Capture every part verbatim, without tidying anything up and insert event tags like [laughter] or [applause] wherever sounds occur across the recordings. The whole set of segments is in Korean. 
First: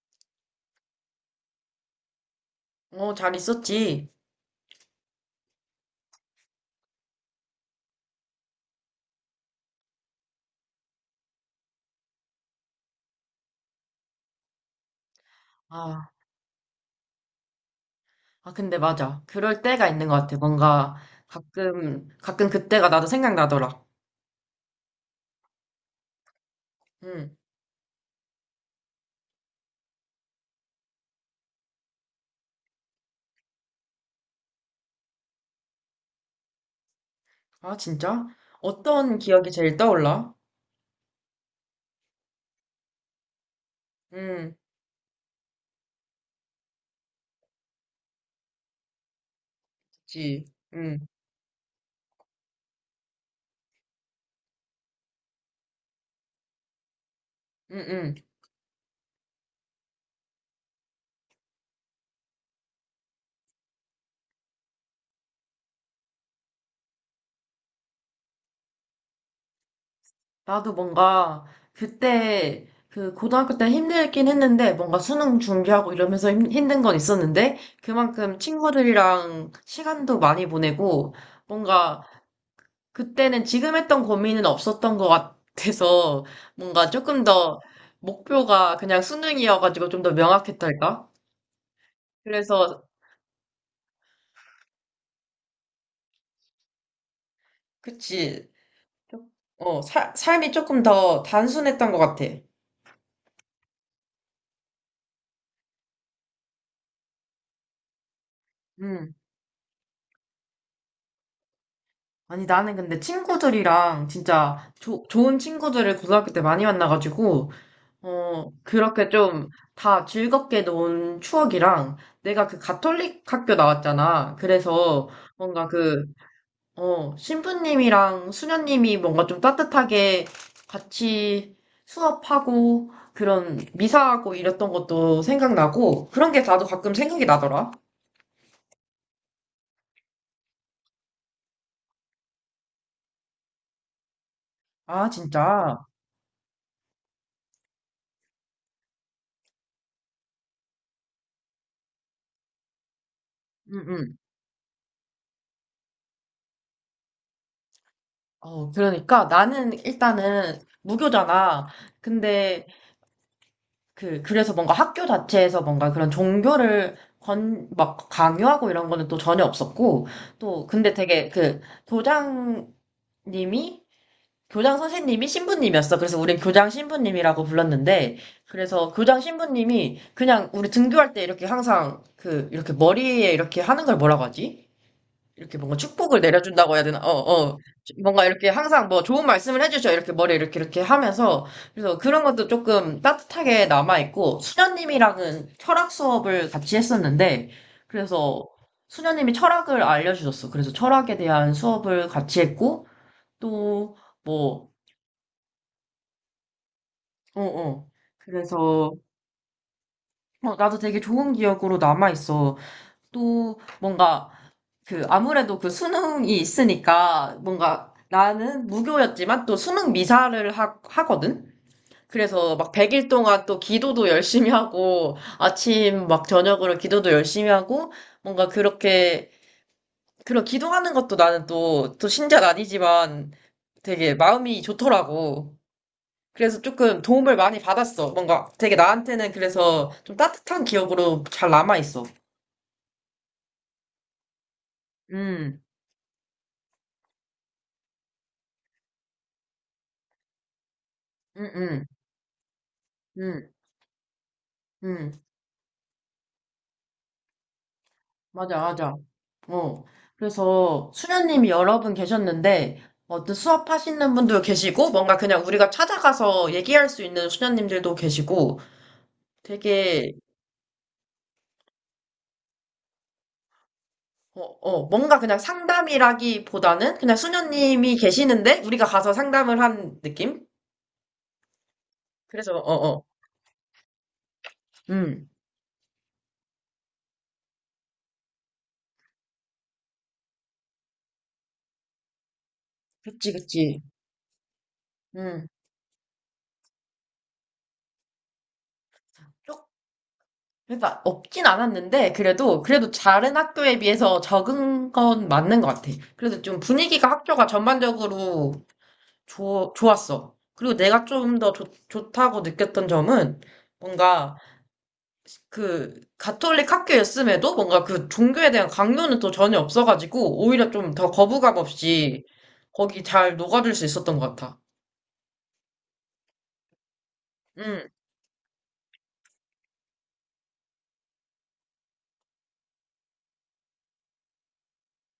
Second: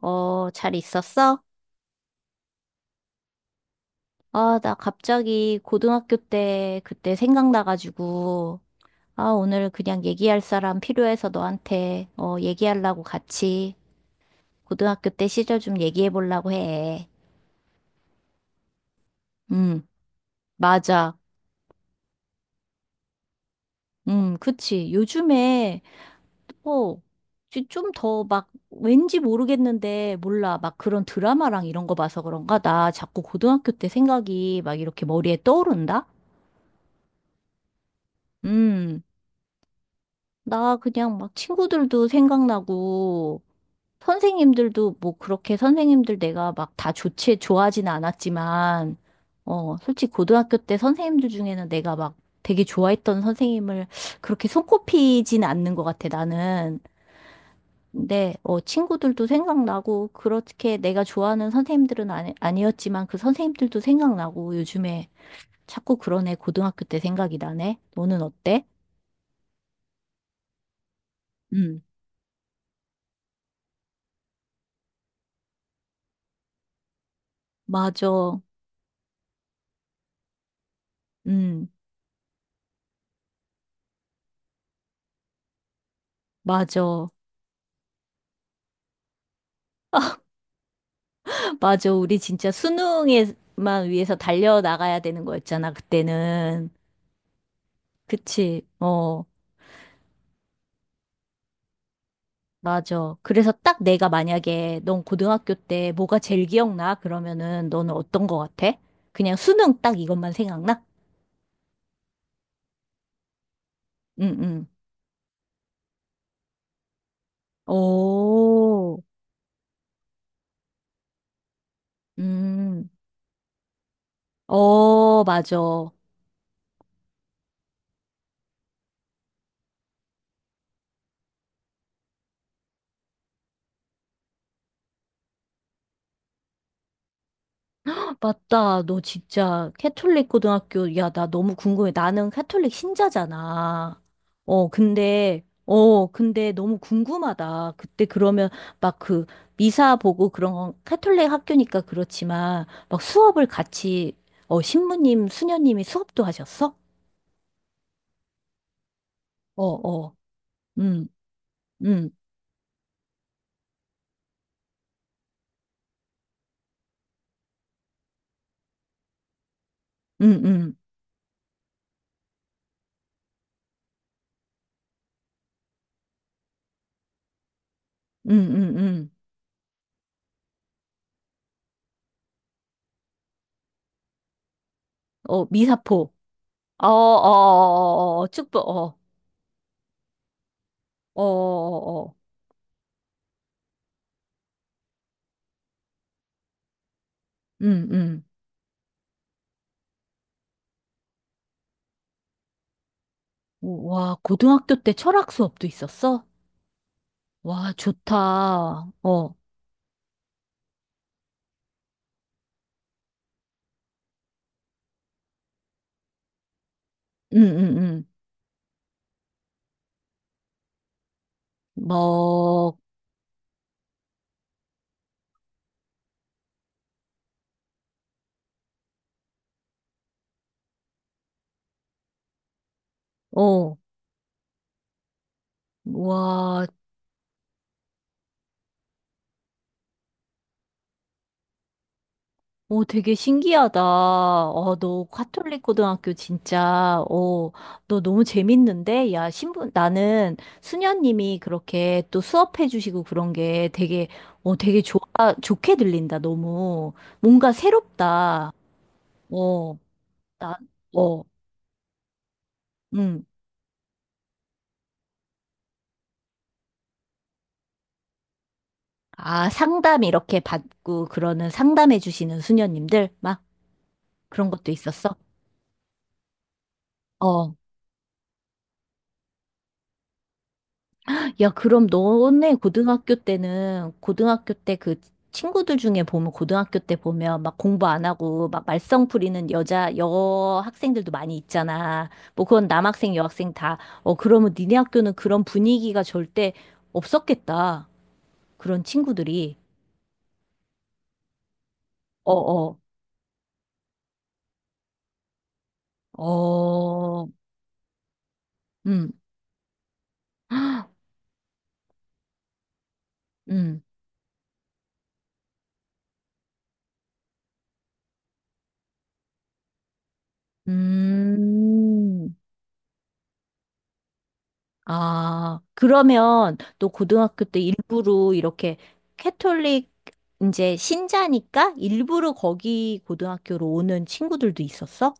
어, 잘 있었어? 어, 잘 있었지. 아, 나 갑자기 고등학교 때 그때 생각나가지고, 아, 오늘 그냥 얘기할 사람 필요해서 너한테, 어, 얘기하려고 같이 고등학교 때 시절 좀 아, 얘기해 보려고 해. 아, 근데 맞아. 그럴 음, 때가 있는 것 같아. 뭔가 맞아. 가끔, 가끔 그때가 나도 생각나더라. 음, 그치. 요즘에, 어, 응. 좀 더 막, 왠지 모르겠는데, 몰라. 막 그런 드라마랑 이런 거 봐서 그런가? 나 자꾸 고등학교 때 생각이 막 이렇게 머리에 떠오른다? 아, 진짜? 음. 어떤 기억이 제일 떠올라? 나 그냥 막 친구들도 생각나고, 응, 선생님들도 뭐 그렇게 선생님들 내가 막 다 좋지, 좋아하진 않았지만, 어, 솔직히 그치. 고등학교 때 응, 선생님들 중에는 내가 막 되게 좋아했던 선생님을 그렇게 손꼽히진 않는 것 같아, 나는. 응, 응. 근데, 어, 친구들도 생각나고, 그렇게 내가 좋아하는 선생님들은 아니, 아니었지만 그 선생님들도 생각나고, 요즘에 자꾸 그러네, 고등학교 때 생각이 나네. 너는 어때? 나도 뭔가 응, 그때, 그 고등학교 때 힘들긴 했는데, 뭔가 수능 준비하고 이러면서 힘, 힘든 건 있었는데, 그만큼 맞아. 친구들이랑 시간도 많이 보내고, 응, 뭔가 그때는 지금 했던 고민은 없었던 것 같아서 뭔가 맞아. 조금 더 목표가 그냥 수능이어가지고 좀 더 명확했달까? 맞아. 우리 진짜 그래서 수능에만 위해서 달려나가야 되는 거였잖아, 그때는. 그치. 그치? 어, 좀- 어, 사- 삶이 조금 더 단순했던 것 같아. 맞아. 그래서 딱 내가 만약에 넌 고등학교 때 뭐가 제일 기억나? 그러면은 너는 어떤 거 같아? 음. 그냥 수능 딱 이것만 생각나? 아니 나는 근데 친구들이랑 응, 응. 진짜 조- 좋은 친구들을 고등학교 때 많이 만나가지고 어 오, 그렇게 좀 다 즐겁게 논 추억이랑 내가 그 음, 가톨릭 학교 나왔잖아. 그래서 어, 뭔가 맞아. 그 어, 신부님이랑 수녀님이 뭔가 좀 따뜻하게 같이 수업하고 그런 미사하고 이랬던 것도 생각나고 그런 게 나도 가끔 생각이 나더라. 맞다. 너 진짜 캐톨릭 고등학교, 야, 나 너무 궁금해. 나는 캐톨릭 신자잖아. 어, 아, 근데, 진짜. 어, 근데 너무 궁금하다. 그때 그러면 막 그 미사 보고 그런 건 캐톨릭 학교니까 그렇지만 막 수업을 응, 같이, 응. 어, 신부님, 수녀님이 수업도 하셨어? 어, 그러니까 어, 나는 어, 일단은 음, 무교잖아. 음, 근데 그, 그래서 뭔가 학교 자체에서 뭔가 그런 종교를 건, 막 강요하고 이런 거는 또 전혀 없었고 음, 또 음, 근데 되게 그 도장님이 교장 선생님이 신부님이었어. 그래서 우린 교장 신부님이라고 불렀는데, 음, 음, 그래서 음. 교장 신부님이 그냥 우리 등교할 때 이렇게 항상 그, 이렇게 머리에 이렇게 하는 걸 뭐라고 하지? 어, 이렇게 뭔가 미사포. 축복을 내려준다고 해야 어, 어, 어, 되나? 어, 어. 어, 어, 뭔가 어, 이렇게 축복, 항상 어, 뭐 좋은 말씀을 해주셔. 이렇게 머리에 이렇게 이렇게 어, 어, 하면서. 그래서 어, 어. 그런 것도 조금 따뜻하게 남아있고, 수녀님이랑은 철학 수업을 같이 했었는데, 음, 음. 그래서 수녀님이 철학을 알려주셨어. 그래서 철학에 대한 수업을 같이 했고, 오, 또, 와, 뭐, 고등학교 때 철학 수업도 있었어? 어, 와, 어. 좋다. 그래서, 어, 어, 나도 되게 좋은 기억으로 남아있어. 또, 뭔가, 그, 아무래도 그 수능이 있으니까, 응, 응, 뭔가, 응. 나는 무교였지만 또 수능 미사를 하, 하거든? 그래서 막 뭐, 백 일 동안 또 기도도 열심히 하고, 아침 막 저녁으로 기도도 열심히 하고, 뭔가 그렇게, 그런 기도하는 것도 나는 또, 또 신자는 아니지만 어, 되게 마음이 좋더라고. 그래서 와, 조금 도움을 많이 받았어. 뭔가 되게 나한테는 그래서 좀 따뜻한 기억으로 잘 남아있어. 오, 되게 신기하다. 어, 너 카톨릭 음, 고등학교 진짜, 어, 너 너무 재밌는데? 야, 신부, 나는 수녀님이 음, 음, 그렇게 또 수업해 주시고 그런 음, 게 되게, 어, 되게 좋아, 음. 좋게 들린다, 너무. 뭔가 새롭다. 맞아, 맞아. 어, 어. 나, 그래서 어, 수녀님이 여러 분 계셨는데, 응. 어떤 수업하시는 분도 계시고, 뭔가 그냥 우리가 찾아가서 얘기할 수 있는 수녀님들도 계시고, 아, 상담 되게, 이렇게 받고 그러는 상담해 주시는 수녀님들 막 어, 그런 것도 어, 있었어. 뭔가 그냥 상담이라기보다는 그냥 어. 수녀님이 계시는데, 우리가 가서 상담을 한 느낌? 야, 그럼 너네 그래서, 어, 어. 고등학교 때는 고등학교 때 그 음. 친구들 중에 보면 고등학교 때 보면 막 공부 안 하고 막 말썽 부리는 여자 여 학생들도 많이 있잖아. 뭐 그건 남학생 그치, 여학생 다. 그치. 어, 그러면 니네 학교는 그런 음. 분위기가 절대 없었겠다. 그런 친구들이. 그러니까 없진 않았는데 어, 그래도 어. 그래도 다른 학교에 비해서 적은 건 맞는 것 같아. 그래도 좀 분위기가 어. 학교가 전반적으로 음. 좋 좋았어. 그리고 내가 [gasps] 좀 더 좋다고 느꼈던 점은 음. 뭔가 그 가톨릭 학교였음에도 뭔가 그 종교에 대한 강요는 또 전혀 없어가지고 오히려 좀 더 거부감 없이 음. 거기 잘 녹아들 수 있었던 것 같아. 아, 그러면 또 고등학교 때 음. 일부러 이렇게 캐톨릭 이제 신자니까 일부러 거기 고등학교로 오는 친구들도 있었어?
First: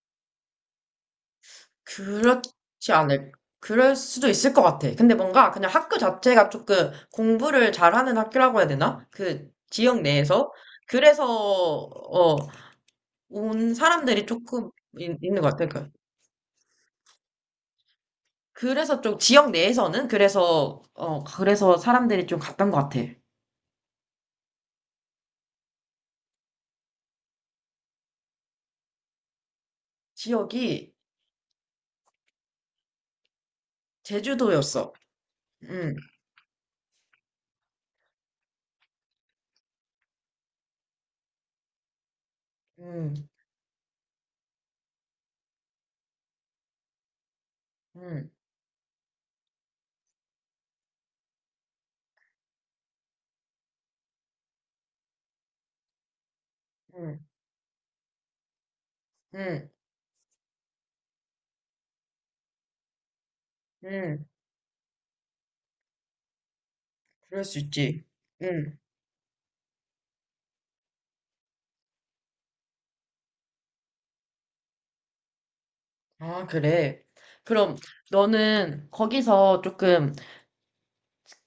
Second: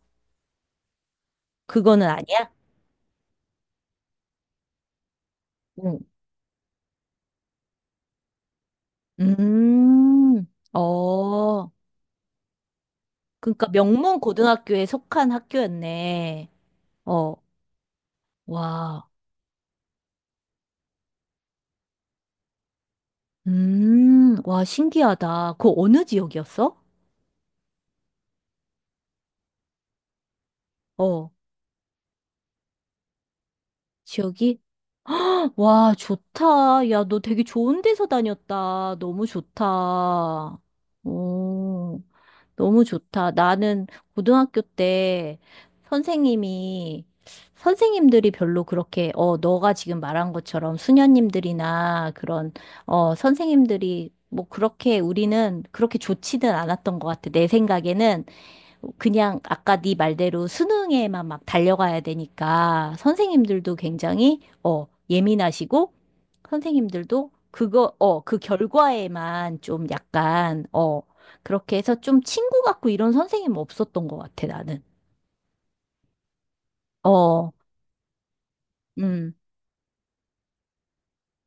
그거는 아니야? 그렇지 않을, 그럴 수도 있을 것 같아. 근데 뭔가 그냥 학교 응. 자체가 조금 공부를 잘하는 학교라고 해야 되나? 그 지역 음, 내에서. 그래서, 어, 어, 그러니까 온 명문 사람들이 조금 고등학교에 있, 속한 는것 같아. 그러니까 학교였네. 어, 그래서 와, 좀 지역 내에서는 그래서, 어, 그래서 사람들이 좀 갔던 것 같아. 음, 와, 신기하다. 그 어느 지역이었어? 지역이 어, 지역이? 제주도였어. 와, 응, 좋다. 야, 너 되게 좋은 데서 다녔다. 너무 좋다. 오, 너무 응, 좋다. 나는 고등학교 때 선생님이, 응, 선생님들이 별로 그렇게, 어, 너가 지금 말한 것처럼 수녀님들이나 그런, 어, 선생님들이 뭐 그렇게 우리는 그렇게 좋지는 않았던 것 응, 같아. 내 생각에는 그냥 응, 아까 네 말대로 수능에만 막 달려가야 되니까 선생님들도 응. 굉장히, 어, 예민하시고, 선생님들도 그럴 수 그거, 있지. 어, 그 응. 결과에만 좀 약간, 어, 그렇게 해서 좀 친구 같고 이런 선생님 없었던 것 같아, 나는. 아, 그래. 어, 그럼 너는 음. 거기서 조금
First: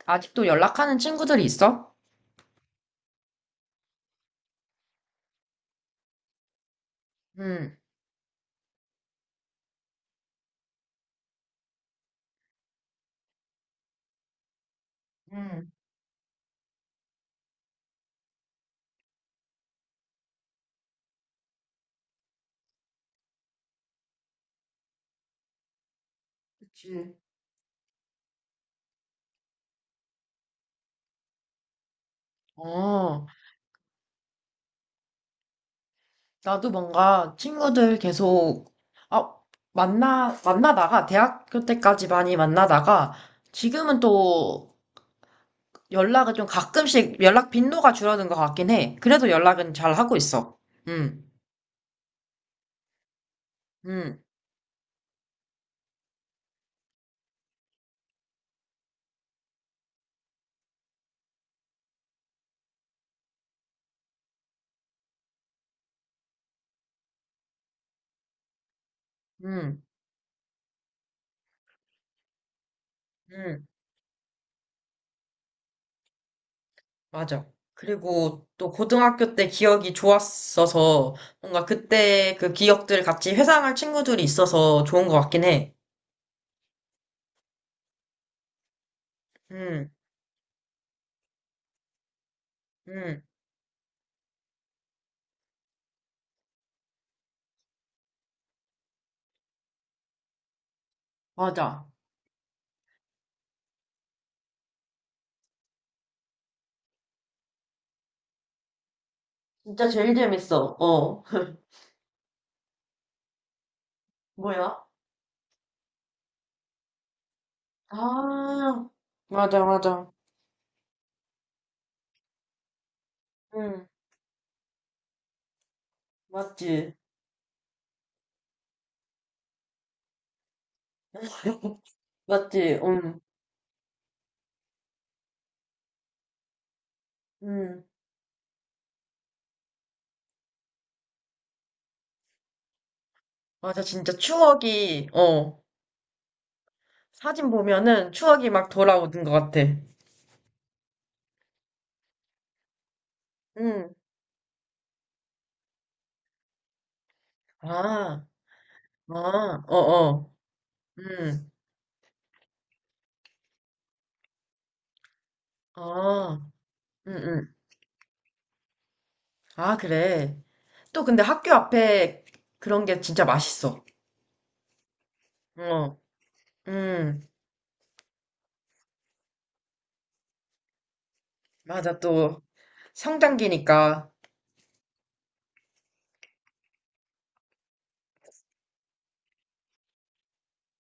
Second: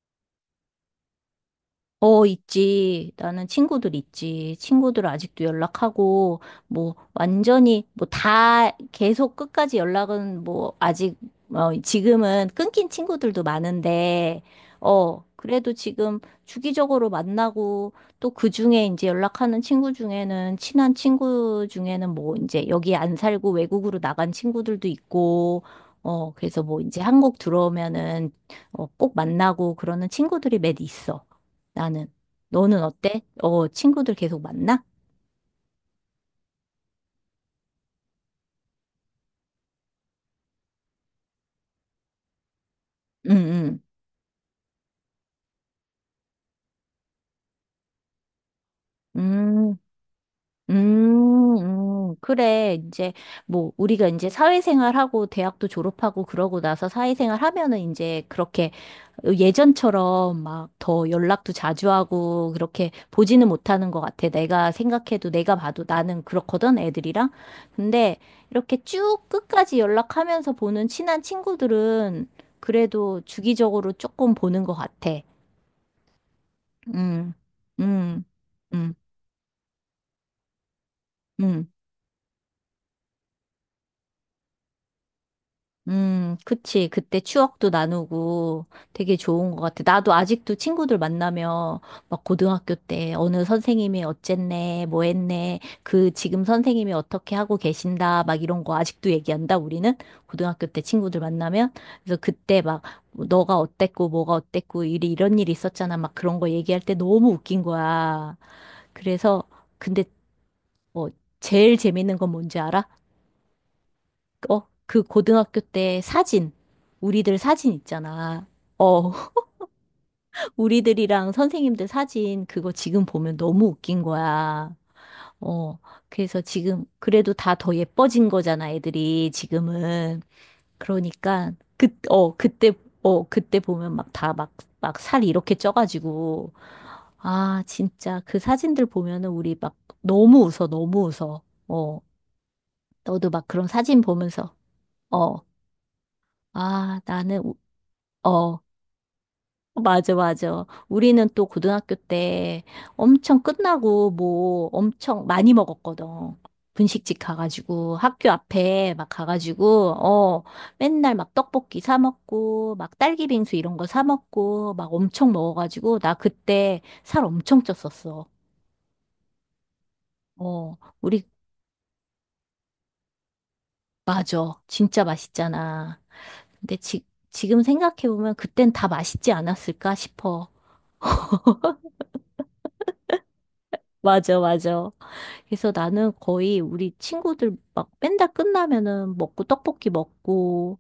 아직도 연락하는 친구들이 있어? 어, 있지. 나는 친구들 있지. 친구들 아직도 연락하고, 뭐, 응. 완전히, 뭐, 다, 계속 끝까지 연락은, 뭐, 아직, 어, 지금은 끊긴 친구들도 많은데, 어, 응, 그래도 지금 주기적으로 만나고, 또 그 중에 이제 연락하는 친구 중에는, 친한 친구 중에는 뭐, 이제 여기 안 살고 외국으로 나간 친구들도 있고, 어, 그래서 뭐, 이제 그치. 한국 들어오면은, 어, 꼭 만나고 그러는 친구들이 몇 있어. 나는. 너는 어때? 어, 어, 친구들 계속 만나? 나도 뭔가 친구들 계속, 아, 만나, 만나다가, 대학교 때까지 많이 만나다가, 응, 응. 지금은 또 연락을 좀 가끔씩 연락 빈도가 줄어든 것 같긴 해. 그래도 연락은 음, 잘 하고 있어. 응, 음, 음. 그래. 이제, 뭐, 우리가 응, 이제 사회생활하고 대학도 졸업하고 그러고 나서 사회생활 하면은 이제 그렇게 예전처럼 막 더 연락도 자주 하고 그렇게 보지는 못하는 것 같아. 내가 생각해도 내가 봐도 나는 그렇거든, 애들이랑. 근데 이렇게 쭉 끝까지 응, 연락하면서 보는 친한 친구들은 그래도 응. 주기적으로 조금 보는 것 같아. 음, 맞아. 음, 그리고 또 음, 고등학교 때 기억이 좋았어서 뭔가 음, 그때 그 기억들 같이 회상할 친구들이 있어서 좋은 것 같긴 해. 음, 그치. 그때 추억도 나누고 되게 좋은 것 같아. 응 나도 아직도 친구들 만나면 막 고등학교 때 응 어느 선생님이 어쨌네, 뭐 했네, 그 지금 선생님이 어떻게 하고 계신다, 막 이런 거 아직도 얘기한다, 우리는? 고등학교 때 친구들 만나면? 맞아. 그래서 그때 막 뭐 너가 어땠고, 뭐가 어땠고, 이리 이런 일이 있었잖아. 막 그런 거 얘기할 때 너무 웃긴 거야. 그래서, 진짜 근데 제일 재밌어. 뭐, 어. [laughs] 제일 재밌는 건 뭔지 알아? 어, 뭐야? 그 고등학교 때 사진, 우리들 사진 있잖아. 아, 어, [laughs] 맞아, 맞아. 우리들이랑 선생님들 사진, 그거 지금 보면 너무 응, 웃긴 거야. 어, 그래서 맞지. 지금, 그래도 다 더 예뻐진 거잖아, 애들이 지금은. 그러니까, [laughs] 그, 어, 그때, 맞지, 응, 어, 그때 보면 막 다 막, 막 살 이렇게 쪄가지고. 아, 응. 진짜, 그 사진들 보면은 우리 막 너무 웃어, 너무 웃어. 어, 너도 막 그런 맞아, 사진 진짜 보면서, 추억이, 어, 어, 아, 나는, 사진 우- 보면은 추억이 어, 막 돌아오는 것 같아. 어, 맞아, 맞아. 우리는 또 고등학교 때 엄청 응, 끝나고 뭐 엄청 많이 먹었거든. 분식집 가가지고 아, 학교 앞에 막 아, 어 가가지고 어, 어 맨날 막 응, 떡볶이 사 먹고 막 딸기 빙수 이런 거 사 먹고 막 엄청 먹어가지고 나 아. 그때 응, 살 응. 엄청 쪘었어. 아, 그래. 어 또 근데 우리 학교 앞에 그런 게 진짜 맛있어. 맞아. 진짜 어, 맛있잖아. 근데 지, 음, 지금 생각해보면 그땐 다 맛있지 않았을까 싶어. 맞아. 또 성장기니까. 맞아, 맞아. 그래서 나는 거의 우리 친구들 막 밴드 끝나면은 먹고 떡볶이 먹고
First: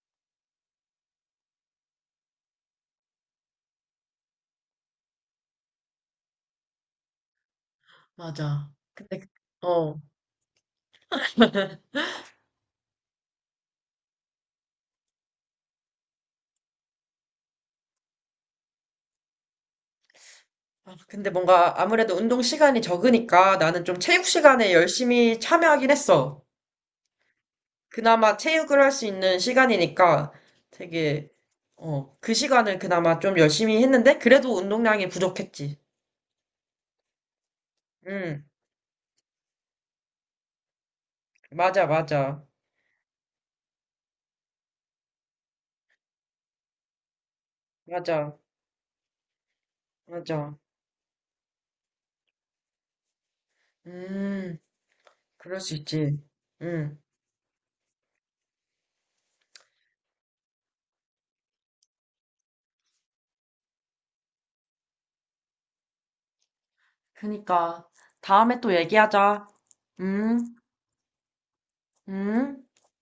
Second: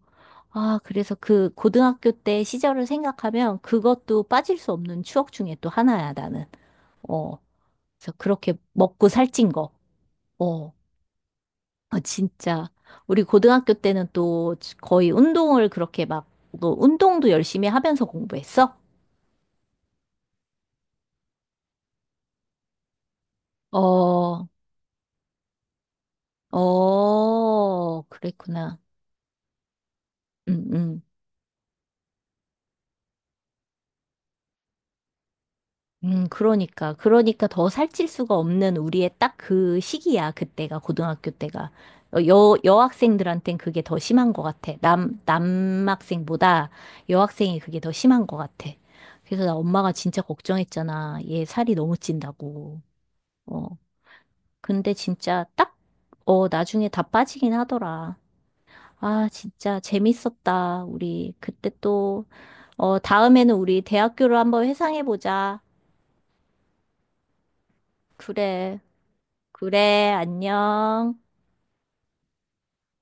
아 그래서 그 고등학교 때 시절을 생각하면 그것도 빠질 수 없는 추억 중에 또 하나야 나는 어 그래서 그렇게 맞아. 먹고 근데, 그- 살찐 거 어. 어 [laughs] 아, 진짜 우리 고등학교 때는 또 거의 운동을 그렇게 막 너 운동도 열심히 하면서 공부했어? 아, 근데 뭔가 아무래도 운동 시간이 적으니까 나는 좀 체육 어, 시간에 열심히 참여하긴 했어. 어, 그나마 그랬구나. 체육을 할 수 있는 시간이니까 응, 응. 되게, 어, 그 시간을 그나마 좀 열심히 했는데 그래도 운동량이 부족했지. 음, 그러니까. 그러니까 더 살찔 수가 응, 없는 우리의 딱 그 시기야. 그때가, 고등학교 때가. 맞아, 어, 맞아. 여, 여학생들한텐 그게 더 심한 것 같아. 남, 남학생보다 여학생이 그게 더 심한 것 맞아, 같아. 그래서 나 엄마가 진짜 맞아. 걱정했잖아. 얘 살이 너무 찐다고. 어, 음. 근데 진짜 그럴 수 딱, 있지. 어, 나중에 응. 다 빠지긴 하더라. 아, 진짜 재밌었다. 우리 그때 또, 어, 다음에는 우리 대학교를 한번 회상해보자. 그니까. 다음에 또 그래. 얘기하자. 그래, 응? 안녕. 응?